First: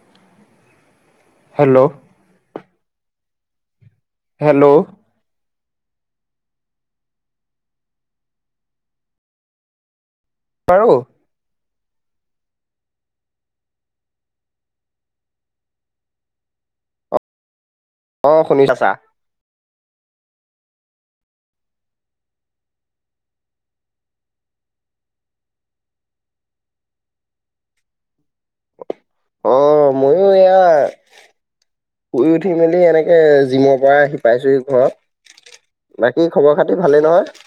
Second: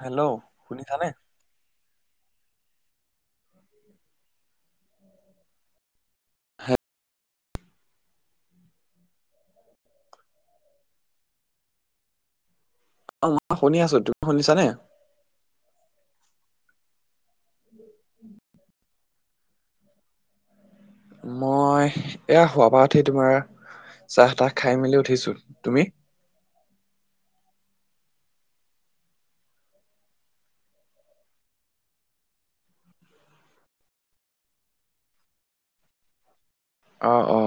Hello শুনিছা নে? Hello hello হে বাৰু অ মই শুনি আছো। তুমি শুনিছানে? অঁ শুনি আছা। মই এয়া শুৱা পা উঠি তোমাৰ চাহ তাহ খাই মেলি উঠিছো। তুমি? অ মইও এয়া, শুই উঠি মেলি এনেকে জিমৰ পৰা আহি পাইছোহি ঘৰত। বাকী খবৰ খাতি ভালেই অ অ নহয়?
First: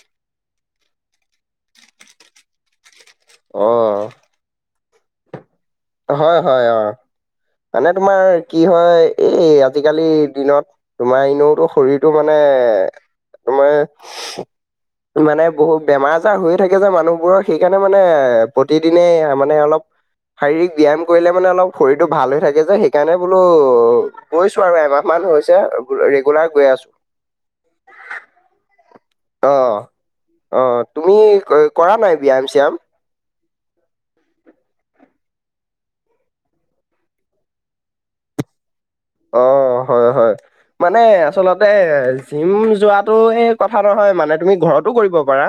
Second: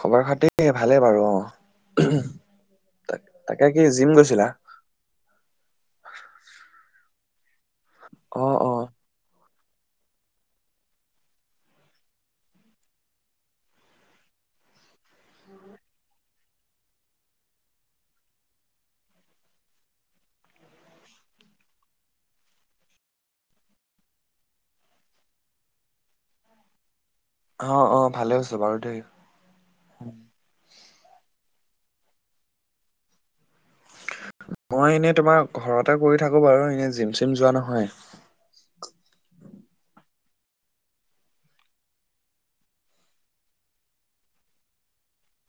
খবৰ খাতি ভালে বাৰু অ। তাকে কি জিম অ গৈছিলা? হয় হয় অ। মানে তোমাৰ অ কি অ হয়, এই আজিকালিৰ দিনত, তোমাৰ এনেওতো শৰীৰটো মানে- তোমাৰ মানে বহুত বেমাৰ আজাৰ হৈয়ে থাকে যে মানুহবোৰৰ। সেইকাৰণে মানে প্ৰতিদিনে মানে অলপ, শাৰীৰিক ব্যায়াম কৰিলে মানে অলপ শৰীৰটো ভাল হৈ থাকে যে, সেইকাৰণে বোলো গৈছো আৰু এমাহ মান হৈছে। ৰেগুলাৰ গৈ আছো। অ অ ভালে হৈছে বাৰু দেই। অ অ। তুমি কৰা নাই ব্যায়াম চ্যায়াম? মই এনে তোমাৰ ঘৰতে কৰি থাকো বাৰু, এনে জিম চিম যোৱা নহয়। অ হয় হয়। মানে আচলতে জিম যোৱাটো এই কথা নহয় মানে তুমি ঘৰতো কৰিব পাৰা।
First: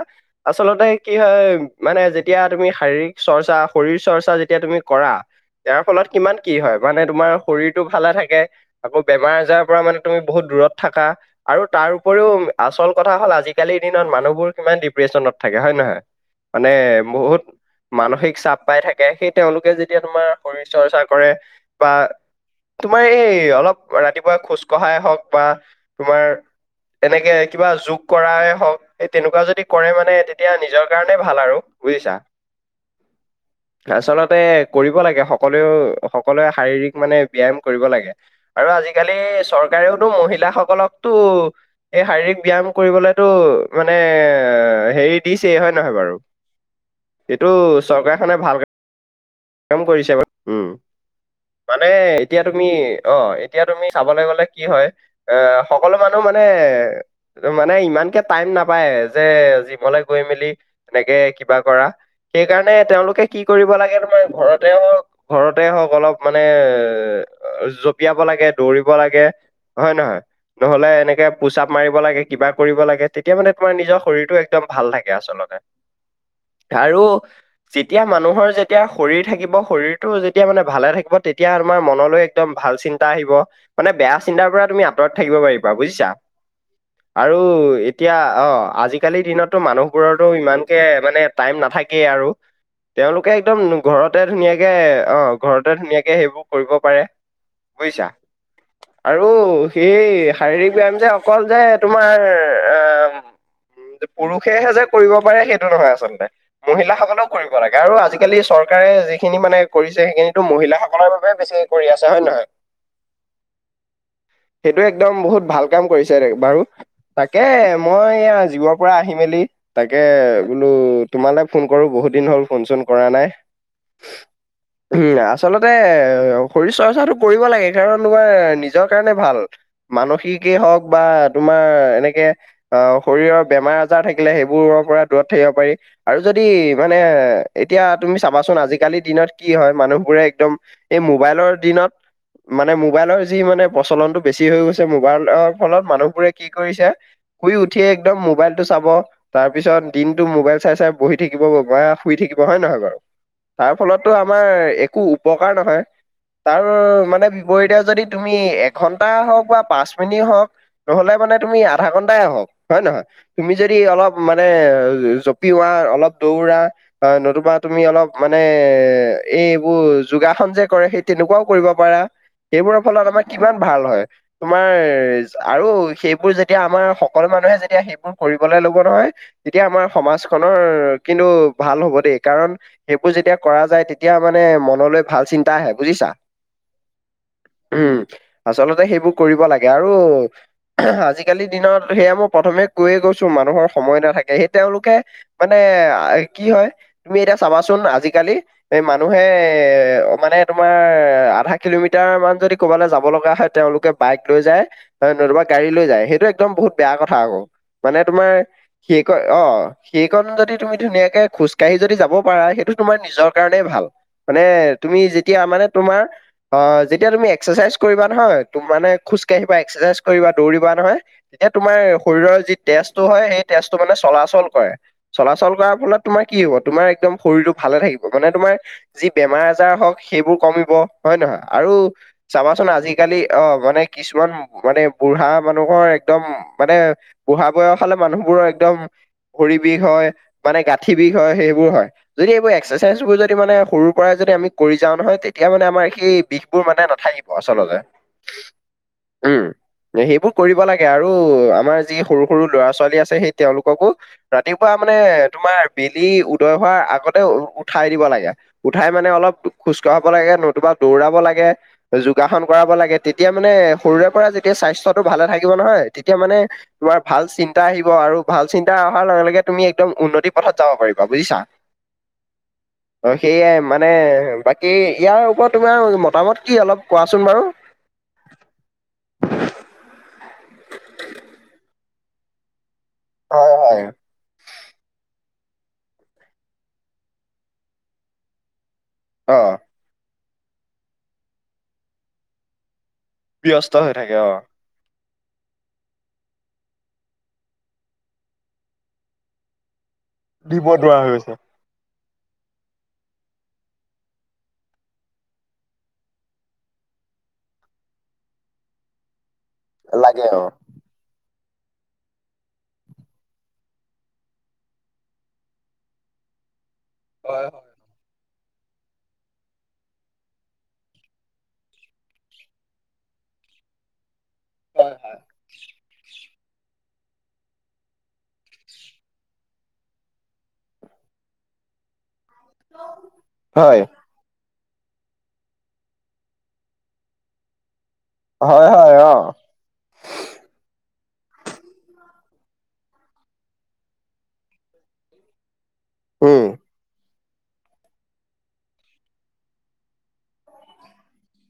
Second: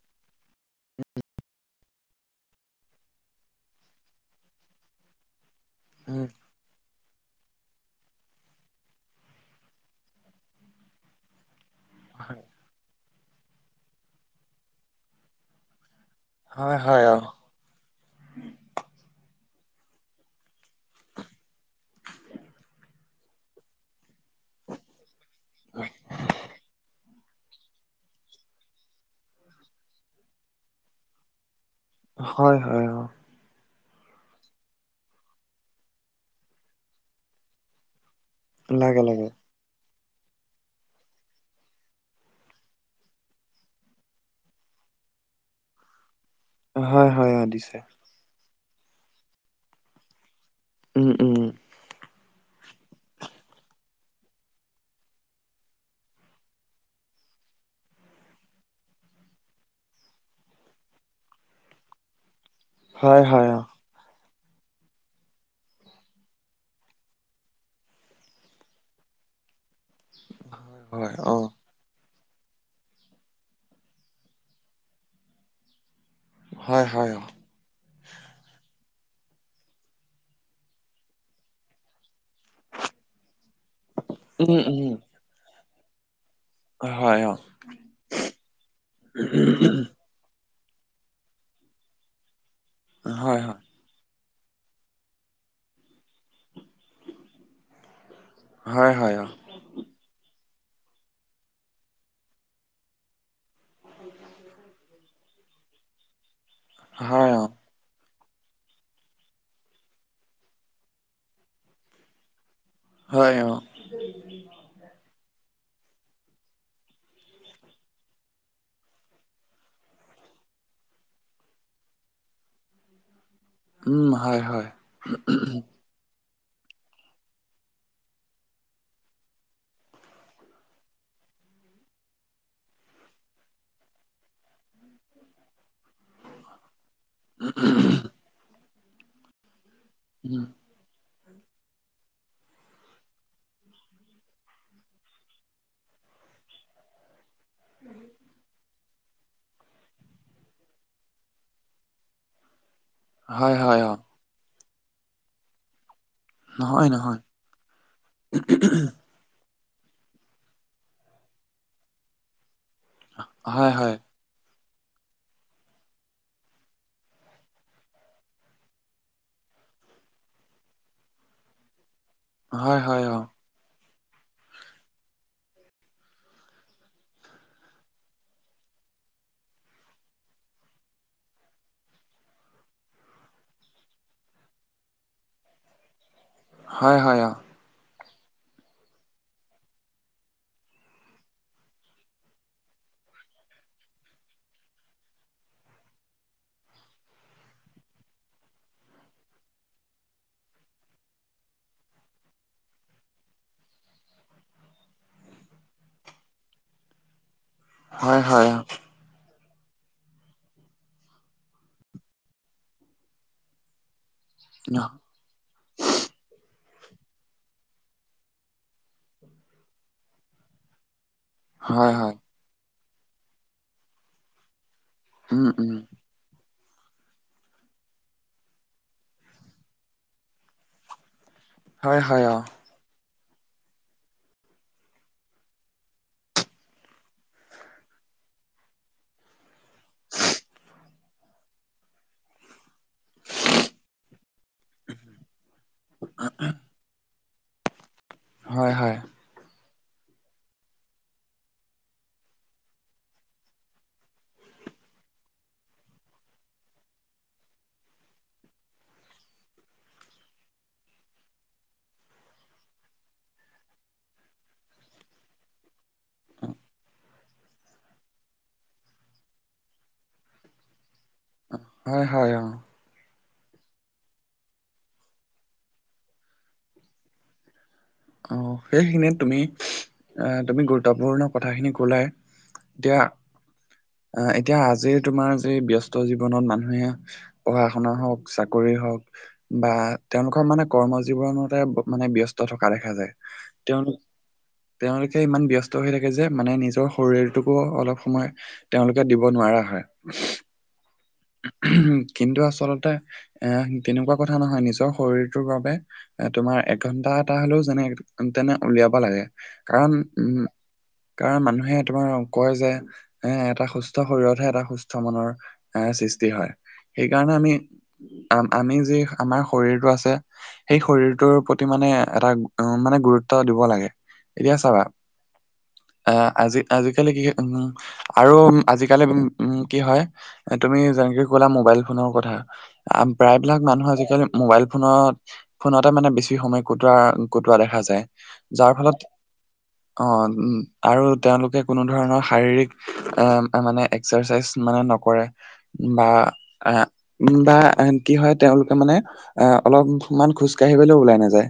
আচলতে কি হয় মানে যেতিয়া তুমি শাৰীৰিক চৰ্চা, শৰীৰ চৰ্চা যেতিয়া তুমি কৰা- ইয়াৰ ফলত উম কিমান কি হয়, মানে তোমাৰ শৰীৰটো ভালে থাকে। আকৌ বেমাৰ আজাৰৰ পৰা মানে তুমি বহুত দূৰত থাকা। আৰু তাৰ উপৰিও আচল কথা হ'ল আজিকালিৰ দিনত মানুহবোৰ কিমান ডিপ্ৰেশচনত থাকে হয় নহয়। মানে হয় হয় অ বহুত মানসিক চাপ পাই থাকে। সেই তেওঁলোকে যেতিয়া তোমাৰ শৰীৰ চৰ্চা কৰে বা, তোমাৰ এই অলপ ৰাতিপুৱা খোজ কঢ়াই হওক বা তোমাৰ তেনেকে কিবা যোগ কৰাই হওক এই তেনেকুৱা যদি কৰে মানে তেতিয়া নিজৰ কাৰণেই ভাল আৰু। বুজিছা হয় হয় হয়। আচলতে কৰিব লাগে সকলো সকলোৱে শাৰীৰিক মানে ব্যয়াম কৰিব লাগে। আৰু লাগে আজিকালি লাগে চৰকাৰেওতো মহিলাসকলকতো এই শাৰীৰিক ব্যায়াম কৰিবলৈতো মানে হেৰি দিছেই হয় নহয় বাৰু? হয় হয় অ এইটো দিছে চৰকাৰখনে ভাল কাম কৰিছে ব উম মানে এতিয়া তুমি অ এতিয়া তুমি চাবলৈ গলে কি হয় এ সকলো মানুহ মানে মানে ইমানকে টাইম নাপায় যে জিমলৈ গৈ মেলি তেনেকে কিবা কৰা সেইকাৰণে হয় তেওঁলোকে কি হয় অ কৰিব লাগে তোমাৰ ঘৰতেও মানে ঘৰতে হওক অলপ মানে এ জপিয়াব লাগে, দৌৰিব লাগে। হয় নহয়? হয় নহলে হয় এনেকে অ পোচাপ মাৰিব লাগে, কিবা কৰিব লাগে তেতিয়া মানে তোমাৰ নিজৰ শৰীৰটো একদম ভাল থাকে আচলতে। হয় আৰু হয় অ যেতিয়া মানুহৰ যেতিয়া শৰীৰ থাকিব, শৰীৰটো যেতিয়া মানে ভালে থাকিব তেতিয়া আমাৰ মনলৈ একদম ভাল চিন্তা আহিব মানে বেয়া চিন্তাৰ উম পৰা উম তুমি আঁতৰত থাকিব পাৰিবা বুজিছা। হয় অ আৰু এতিয়া অ আজিকালিৰ দিনতো মানুহবোৰতো ইমান তে মানে টাইম নাথাকে আৰু তেওঁলোকে হয় হয় একদম ঘৰতে ধুনীয়াকে অ ঘৰতে ধুনীয়াকে সেইবোৰ কৰিব পাৰে। বুজিছা হয় হয় অ আৰু সেই শাৰীৰিক ব্যায়াম যে অকল যে তোমাৰ আম উম পুৰুষেহে যে কৰিব পাৰে সেইটো নহয় আচলতে। মহিলাসকলেও হয় অ কৰিব লাগে আৰু আজিকালি চৰকাৰে যি খিনি মানে কৰিছে সেইখিনিতো মহিলাসকলৰ বাবে বেছিকে কৰি আছে হয় নে নহয়? হয়, অহ। সেইটো একদম বহুত ভাল কাম কৰিছে বাৰু। তাকে মই এইয়া জিমৰ পৰা আহি মেলি তাকে বোলো তোমালৈ ফোন কৰো, বহুত দিন হ'ল ফোন - চোন কৰা নাই। উম হয় হয় চু উম আচলতে হৰি চোৱা ত সেইটো কৰিব লাগে কাৰণ তোমাৰ নিজৰ কাৰণেই ভাল। মানসিকেই হওক বা তোমাৰ এনেকে অহ, শৰীৰৰ বেমাৰ - আজাৰ থাকিলে সেইবোৰৰ পৰা দূৰত থাকিব পাৰি আৰু যদি মানে এতিয়া তুমি চাবাচোন আজিকালিৰ দিনত কি হয়, মানুহবোৰে উম একদম এই মোবাইলৰ দিনত মানে মোবাইলৰ যি মানে প্ৰচলনটো বেছি হৈ গৈছে, মোবাইলৰ ফলত মানুহবোৰে কি কি কৰিছে, শুই উঠিয়েই একদম মোবাইলটো চাব তাৰ পিছত দিনটো মোবাইল চাই - চাই বহি থাকিব বা শুই থাকিব হয় ন নহয় বাৰু? হয় তাৰ হয় অ ফলতো আমাৰ একো উপকাৰ নহয়। তৰ নহয় নহয় মানে বিপৰীতে যদি তুমি এঘন্টা হওক বা পাঁচ খিনি হওক, নহলে মানে তুমি আধা ঘন্টাই হওক, হয়নে নহয়? তুমি হয় যদি হয় অলপ মানে জঁপিওৱা, অলপ দৌৰা অ', নতুবা তুমি অলপ মানে এ এই এইবোৰ যোগাসন যে কৰে, সেই তেনেকুৱাও কৰিব পাৰা, হয় সেইবোৰৰ হয় ফলত অ আমাৰ কিমান ভাল হয়। তোমাৰ যি আৰু সেইবোৰ যেতিয়া আমাৰ সকলো মানুহে যেতিয়া সেইবোৰ কৰিবলৈ লব নহয় তেতিয়া আমাৰ সমাজখনৰ কিন্তু ভাল হব দেই কাৰণ সেইবোৰ যেতিয়া কৰা যায়, তেতিয়া মানে মনলৈ ভাল চিন্তা আহে বুজিছা। হয় হয়, অহ। উম, আচলতে সেইবোৰ কৰিব লাগে আৰু অহ আজিকালিৰ দিনত সেয়া মই প্ৰথমে কৈয়েই গৈছো, মানুহৰ সময় নাথাকে সেই তেওঁলোকে মানে কি হয়? তুমি এতিয়া চাবাচোন আজিকালি, এ মানুহে এ মানে তোমাৰ আধা কিলোমিটাৰ মান যদি ক'ৰবালৈ যাব লগা হয়, তেওঁলোকে বাইক লৈ যায়। হয় নতুবা গাড়ী লৈ যায়, সেইটো একদম বহুত বেয়া কথা আকৌ, মানে হয় তোমাৰ হয় সি কয় অহঁ। সেইকণ যদি তুমি ধুনীয়াকে খোজকাঢ়ি যদি যাব পাৰা, সেইটো তোমাৰ নিজৰ কাৰণেই ভাল। মানে অ তুমি যেতিয়া মানে তোমাৰ অ, যেতিয়া তুমি এক্সাৰচাইজ কৰিবা নহয়, তো মানে খোজকাঢ়িবা, এক্সাৰচাইজ কৰিবা, দৌৰিবা নহয়। তেতিয়া তোমাৰ হয় হয় শৰীৰৰ যি তেজটো হয়, সেই তেজটো মানে চলাচল কৰে। উম চলাচল কৰাৰ উম ফলত তোমাৰ কি হ'ব? তোমাৰ একদম শৰীৰটো ভালে থাকিব, মানে তোমাৰ যি বেমাৰ আজাৰ হওক সেইবোৰ কমিব। হয়নে নহয়? আৰু হয় হয় অ চাবাচোন আজি আজি কালি অঁ মানে কিছুমান মানে বুঢ়া মানুহৰ একদম মানে বুঢ়া বয়সলে মানুহবোৰ একদম ভৰি বিষ হয়, মানে গাঁঠি বিষ হয় সেইবোৰ হয়, যদি এইবোৰ এক্সাৰচাইজবোৰ যদি মানে সৰুৰ পৰাই যদি আমি কৰি যাওঁ নহয়, তেতিয়া মানে আমাৰ সেই বিষবোৰ মানে নাথাকিব আচলতে হয়, হয় উম সেইবোৰ কৰিব লাগে, আৰু আমাৰ যি সৰু সৰু ল'ৰা ছোৱালী আছে, সেই তেওঁলোককো ৰাতিপুৱা মানে তোমাৰ বেলি উদয় হোৱাৰ আগতেই উ উঠাই দিব লাগে। উঠাই মানে অলপ খোজ কঢ়াব লাগে, নতুবা দৌৰাব লাগে। যোগাসন কৰাব লাগে, তেতিয়া মানে সৰুৰে পৰা যেতিয়া স্বাস্থ্যটো ভালে থাকিব নহয়, তেতিয়া মানে তোমাৰ ভাল চিন্তা আহিব আৰু ভাল চিন্তা অহাৰ লগে লগে তুমি একদম উন্নতি পথত যাব পাৰিবা। বুজিছা? হয় হয় অ অঁ সেয়াই মানে বাকী ইয়াৰ ওপৰত তোমাৰ মতামত কি অলপ কোৱাচোন বাৰু। অহ, সেইখিনিত তুমি অহঁ তুমি গুৰুত্ত্বপূৰ্ণ কথাখিনি কলাই। এতিয়া হয় হয়। আঁহ এতিয়া আজি তোমাৰ যি ব্যস্ত জীৱনত মানুহে পঢ়া শুনা হওক, চাকৰি হওক অ বা তেওঁলোকৰ মানে কৰ্ম জীৱনতে মানে ব্যস্ত থকা দেখা যায়। ব্যস্ত হৈ তেওঁলোক থাকে অ। তেওঁলোকে ইমান ব্যস্ত হৈ থাকে যে, যেমানে নিজৰ শৰীৰটোকো অলপ সময় তেওঁলোকে দিব নোৱাৰা হয়। দিব নোৱাৰা হৈ গৈছে। উমহ, কিন্তু আচলতে এ তেনেকুৱা কথা নহয় নিজৰ শৰীৰটোৰ বাবে এ তোমাৰ এঘন্টাত টা হ'লেও যেনে তেনে উলিয়াবা লাগে। কাৰণ লাগে অ। উম কাৰণ মানুহে তোমাৰ কয় যে এ এটা সুস্থ শৰীৰতহে এটা সুস্থ মনৰ এ সৃষ্টি হয়। সেইকাৰণে হয় আমি আ আমি যি আমাৰ শৰীৰটো আছে, সেই শৰীৰটোৰ প্ৰতি মানে এটা উম মানে গুৰুত্ব দিব লাগে। এতিয়া চাবা হয় আহঁ আজি আজি কালি কি হয় উম আৰু আজিকালি উ উম কি হয় তুমি যেনেকে কলা মোবাইল ফোনৰ কথা। প্ৰায়বিলাক হয় মানুহ আজিকালি মোবাইল ফোনত, ফোনতে মানে বেছি সময়- কুটোৱা কুটোৱা দেখা যায়। যাৰ হয় হয় ফলত- অ অ উ আৰু তেওঁলোকে কোনো ধৰণৰ শাৰীৰিক এ মানে- এক্সাৰচাইজ মানে নকৰে বা উম এ- বা কি হয় তেওঁওলোকে মানে অলপ মান খোজ কাঢ়িবলৈও ওলাই নাযায়।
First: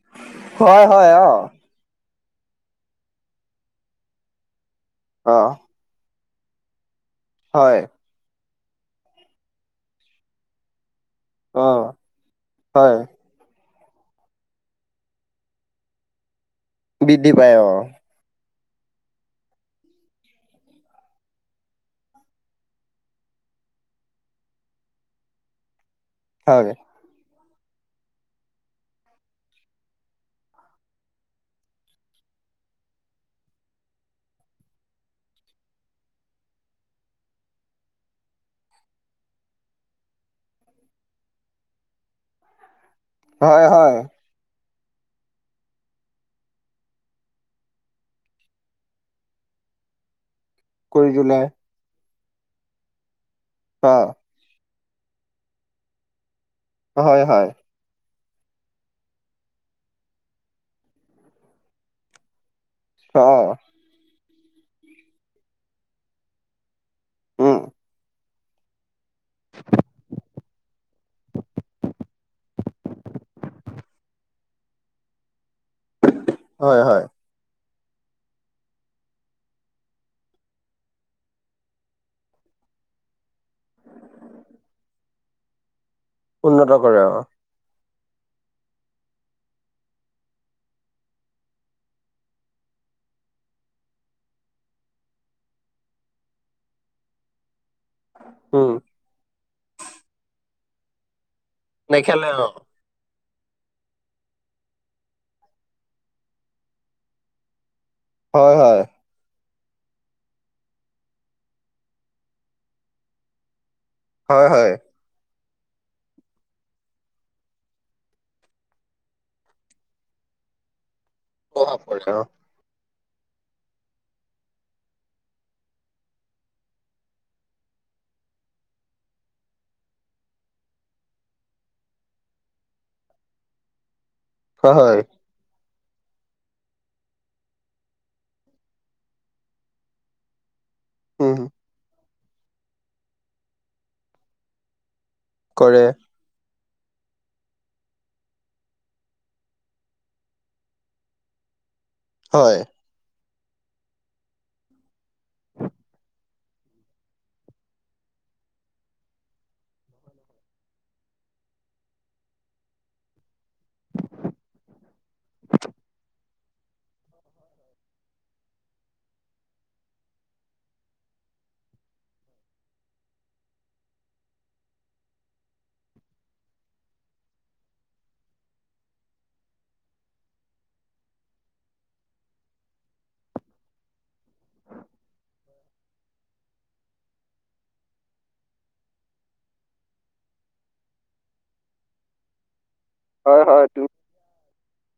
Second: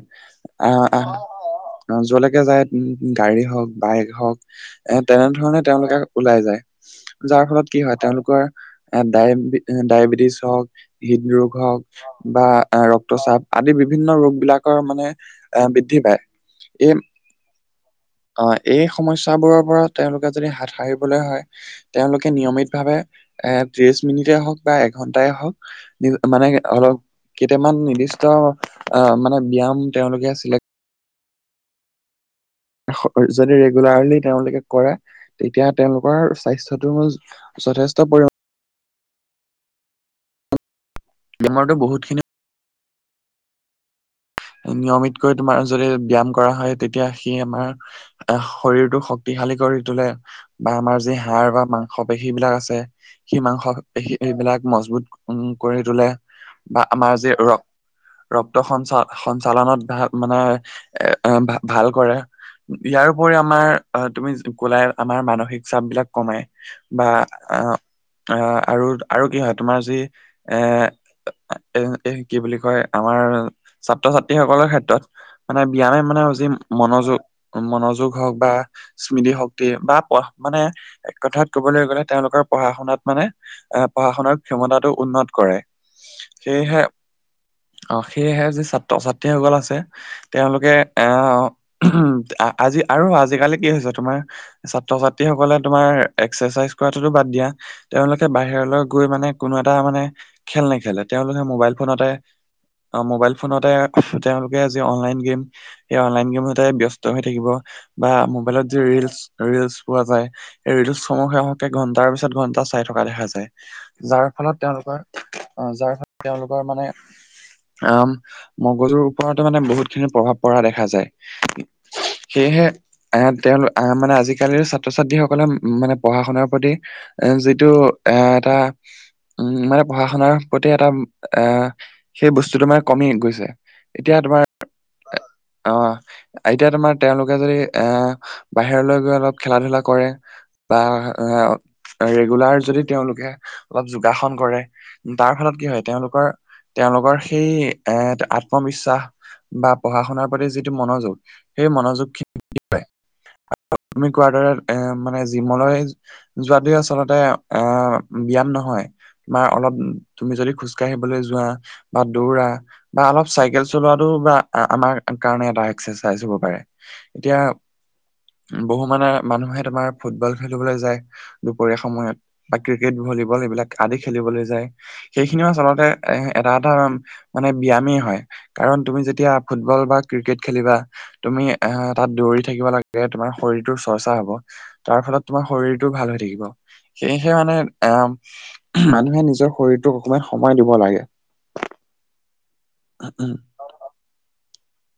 হয় আহ আহ হয় অ যলৈকে যাই গাড়ী হওক বাইক হওক। এ অ তেনেধৰণে তেওঁলোকে ওলাই যায়। যাৰ ফলত কি হয় তেওঁলোকৰ- ডায় ডায়েবেটিছ হওক, হৃদৰোগ অ হওক বা হয় ৰক্তচাপ। আদি বিভিন্ন ৰোগ বিলাকৰ মানে এ বৃদ্ধি পায়। এই- বৃদ্ধি পাই অ। অ এই সমস্যাবোৰৰ পৰা তেওঁলোকে যদি হাত সাৰিবলৈ হয়। তেওঁলোকে নিয়মিত ভাৱে, এ ত্ৰিশ মিনিটেই হওক বা এঘন্টাই হওক। মানে হয় অলপ কেইটামান নিৰ্দিষ্ট আহ মানে ব্যয়াম- তেওঁলোকে চিলেক্ট- যদি ৰেগুলাৰলি তেওঁলোকে কৰে তেতিয়া তেওঁলোকৰ স্বাস্থ্যটো, যথেষ্ট পৰিমাণ। বেমাৰটো বহুতখিনি, হয় হয়। নিয়মিতকৈ তোমাৰ যদি ব্যয়াম কৰা হয় তেতিয়া সেই আমাৰ- তাৰ শৰীৰটো শক্তিশালী কৰি তোলে। বা আমাৰ কৰি যি তোলে হাৰ বা মাংস পেশী বিলাক আছে। সেই মাংস অ পেশী বিলাক মজবুত- উম কৰি তোলে। বা আমাৰ হয় যি হয় ৰক্ত ৰক্ত সঞ্চালন- সঞ্চালনত ভাল মানে এ ভাল কৰে ইয়াৰ অ ওপৰি আমাৰ- আহ তুমি কলাই আমাৰ মানসিক চাপ বিলাক কমাই বা উম আহ- অ আৰু আৰু কি হয় তোমাৰ যি- এ এ এই কি বুলি কয় আমাৰ- ছাত্ৰ ছাত্ৰীসকলৰ ক্ষেত্ৰত, মানে ব্যায়ামে মানে জি হয় হয় মনোযোগ- মনোযোগ হওক বা, স্মৃতিশক্তি বা মানে এক কথাত কবলৈ গ'লে তেওঁলোকৰ পঢ়া শুনাত মানে- এ পঢ়া শুনাৰ ক্ষমতাটো উন্নত কৰে। উন্নত সেয়েহে, কৰে অ অ সেয়েহে যি ছাত্ৰ ছাত্ৰীসকল আছে। তেওঁলোকে আহ উ আজি আৰু আজিকালি কি হৈছে তোমাৰ- ছাত্ৰ ছাত্ৰী সকলে তোমাৰ এক্সাৰচাইজ কৰাটোতো বাদ দিয়া। তেওঁলোকে উম বাহিৰলৈ গৈ মানে কোনো এটা মানে খেল নেখেলে তেওঁলোকে মোবাইল ফোনতে- নেখেলে অ অ মোবাইল- ফোনতে তেওঁলোকে যে আন লাইন গেম সেই অন লাইন গেমতে ব্যস্ত হৈ থাকিব। বা হয় মোবাইলত যে হয় ৰিলচ- ৰিলচ পোৱা যায় এই ৰিলচসমূহে হকে ঘন্টাৰ পিছত ঘন্টা চাই থকা দেখা যায়। যাৰ হয় ফলত হয় তেওঁলোকৰ যাৰ ফলত তেওঁলোকৰ মানে উম, মগজুৰ ওপৰৰত মানে বহুত খিনি প্ৰভাৱ পৰা দেখা যায়। প্ৰভাৱ পৰে অ সেয়েহে- আহ তেওঁল আহ মানে আজিকালিৰ ছাত্ৰ ছাত্ৰীসকলে মানে পঢ়া শুনাৰ প্ৰতি- এ যিটো এ এটা। উম মানে পঢ়া শুনাৰ প্ৰতি এটা আহ সেই বস্তুটো মানে, কমি গৈছে। এতিয়া তোমাৰ- হয় হয় অহ আইতা তোমাৰ তেওঁলোকে যদি এ বাহিৰলৈ গৈ অলপ খেলা ধূলা কৰে বা উম এ ৰেগুলাৰ যদি তেওঁলোকে অলপ যোগাসন কৰে তাৰ ফলত কি কৰে হয় তেওঁলোকৰ তেওঁলোকৰ সেই এ আত্মবিশ্বাস বা পঢ়া শুনাৰ প্ৰতি যিটো মনোযোগ সেই মনোযোগ খি হয় তুমি কোৱাৰ দৰে এ মানে জিমলৈ যোৱাটোৱে আচলতে আহ ব্যায়াম নহয় বা অলপ তুমি যদি খোজ কাঢ়িবলৈ যোৱা বা দৌৰা বা অলপ চাইকেল চলোৱাটো বা আ আমাৰ কাৰণে এটা এক্সাৰচাইজ হব পাৰে এতিয়া বহু মানে মানুহে তোমাৰ ফুটবল খেলিবলৈ যায় দুপৰীয়া সময়ত বা ক্ৰিকেট ভলীবল সেইবিলাক আদি খেলিবলৈ যায় সেইখিনিও আচলতে এ এটা এটা মানে ব্যায়ামেই হয় কাৰণ তুমি যেতিয়া ফুটবল বা ক্ৰিকেট খেলিবা তুমি আহ তাত দৌৰি থাকিব লাগে তোমাৰ শৰীৰটোৰ চৰ্চা হব তাৰ ফলত তোমাৰ শৰীৰটো ভাল হৈ থাকিব সেয়েহে মানে এহ মানুহে নিজৰ শৰীৰটোক অকমান সময় দিব লাগে উম হয় হয় তুমি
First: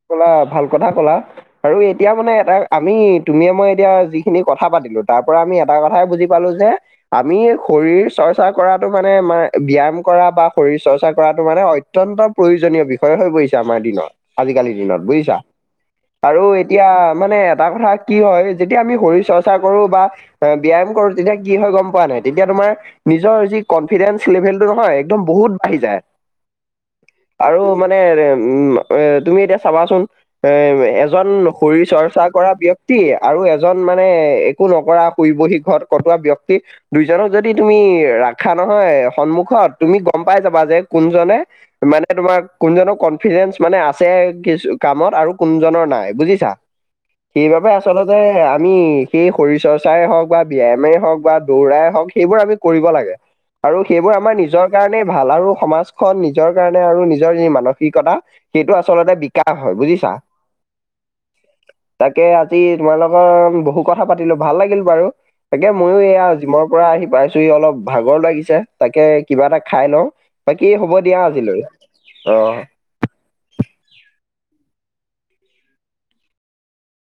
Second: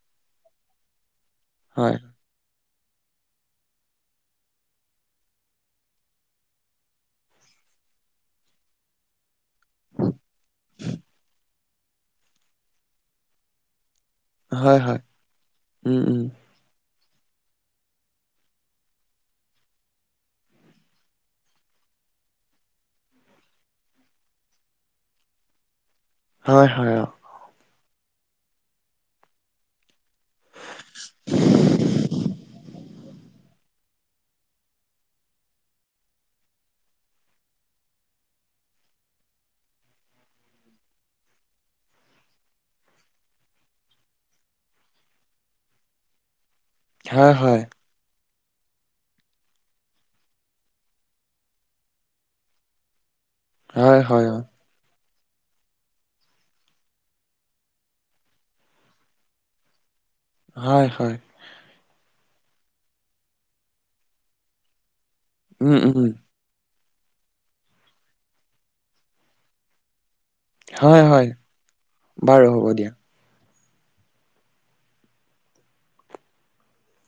কলা ভাল কথা কলা আৰু হয় এতিয়া মানে এটা আমি তুমিয়ে মই এতিয়া যিখিনি কথা পাতিলো তাৰ পৰা আমি এটা কথাই বুজি পালো যে আমি শৰীৰ চৰ্চা কৰাটো মানে মাই ব্যায়াম কৰা বা শৰীৰ চৰ্চা কৰাটো মানে অত্যন্ত প্ৰয়োজনীয় বিষয় হৈ পৰিছে আমাৰ দিনত আজিকালিৰ হয় হয় দিনত বুজিছা উম উম আৰু এ তিয়া মানে এটা কথা কি হয় যেতিয়া আমি শৰীৰ চৰ্চা কৰো বা অ ব্যায়াম কৰো তেতিয়া কি হয় গম পোৱা নাই তেতিয়া তোমাৰ নিজৰ যি কনফিডেন্স লেভেলটো নহয় একদম বহুত বাঢ়ি যায় হয় হয় অ আৰু মানে এ উম এ তুমি এতিয়া চাবাচোন এ এজন শৰীৰ চৰ্চা কৰা ব্যক্তি আৰু এজ এজন মানে একো নকৰা শুইবহি ঘৰত কটোৱা ব্যক্তি দুইজনক যদি তুমি ৰাখা নহয় সন্মুখত তুমি গম পাই যাবা যে কোনজনে এ তোমাৰ কোনজনৰ কনফিডেন্ঞ্চ মানে আছে কিছু কামত আৰু কোনজনৰ নাই বুজিছা হয় হয় সেইবাবে আচ আচলতে আমি সেই শৰীৰ চৰ্চাই হওক বা ব্যায়ামেই হওক বা দৌৰাই হওক সেইবোৰ আমি কৰিব লাগে আৰু হয় সেইবোৰ হয় আমাৰ অ নিজৰ কাৰণেই ভাল আৰু সমাজখন নিজৰ কাৰ নে আৰু নিজৰ এই মানসিকতা সেইটো আচলতে বিকাশ হয় বুজিছা হয় হয় তাকে আজি তোমাৰ লগৰ বহু কথা পাতিলো ভাল লাগিল বাৰু তাকে উম ময়ো উম এয়া জিমৰ পৰা আহি পাইছোহি অলপ ভাগৰ লাগিছে তাকে কিবা এটা খাই লওঁ বাকী হ'ব হয় দিয়া হয় আজিলৈ অ বাৰু হ'ব দিয়া।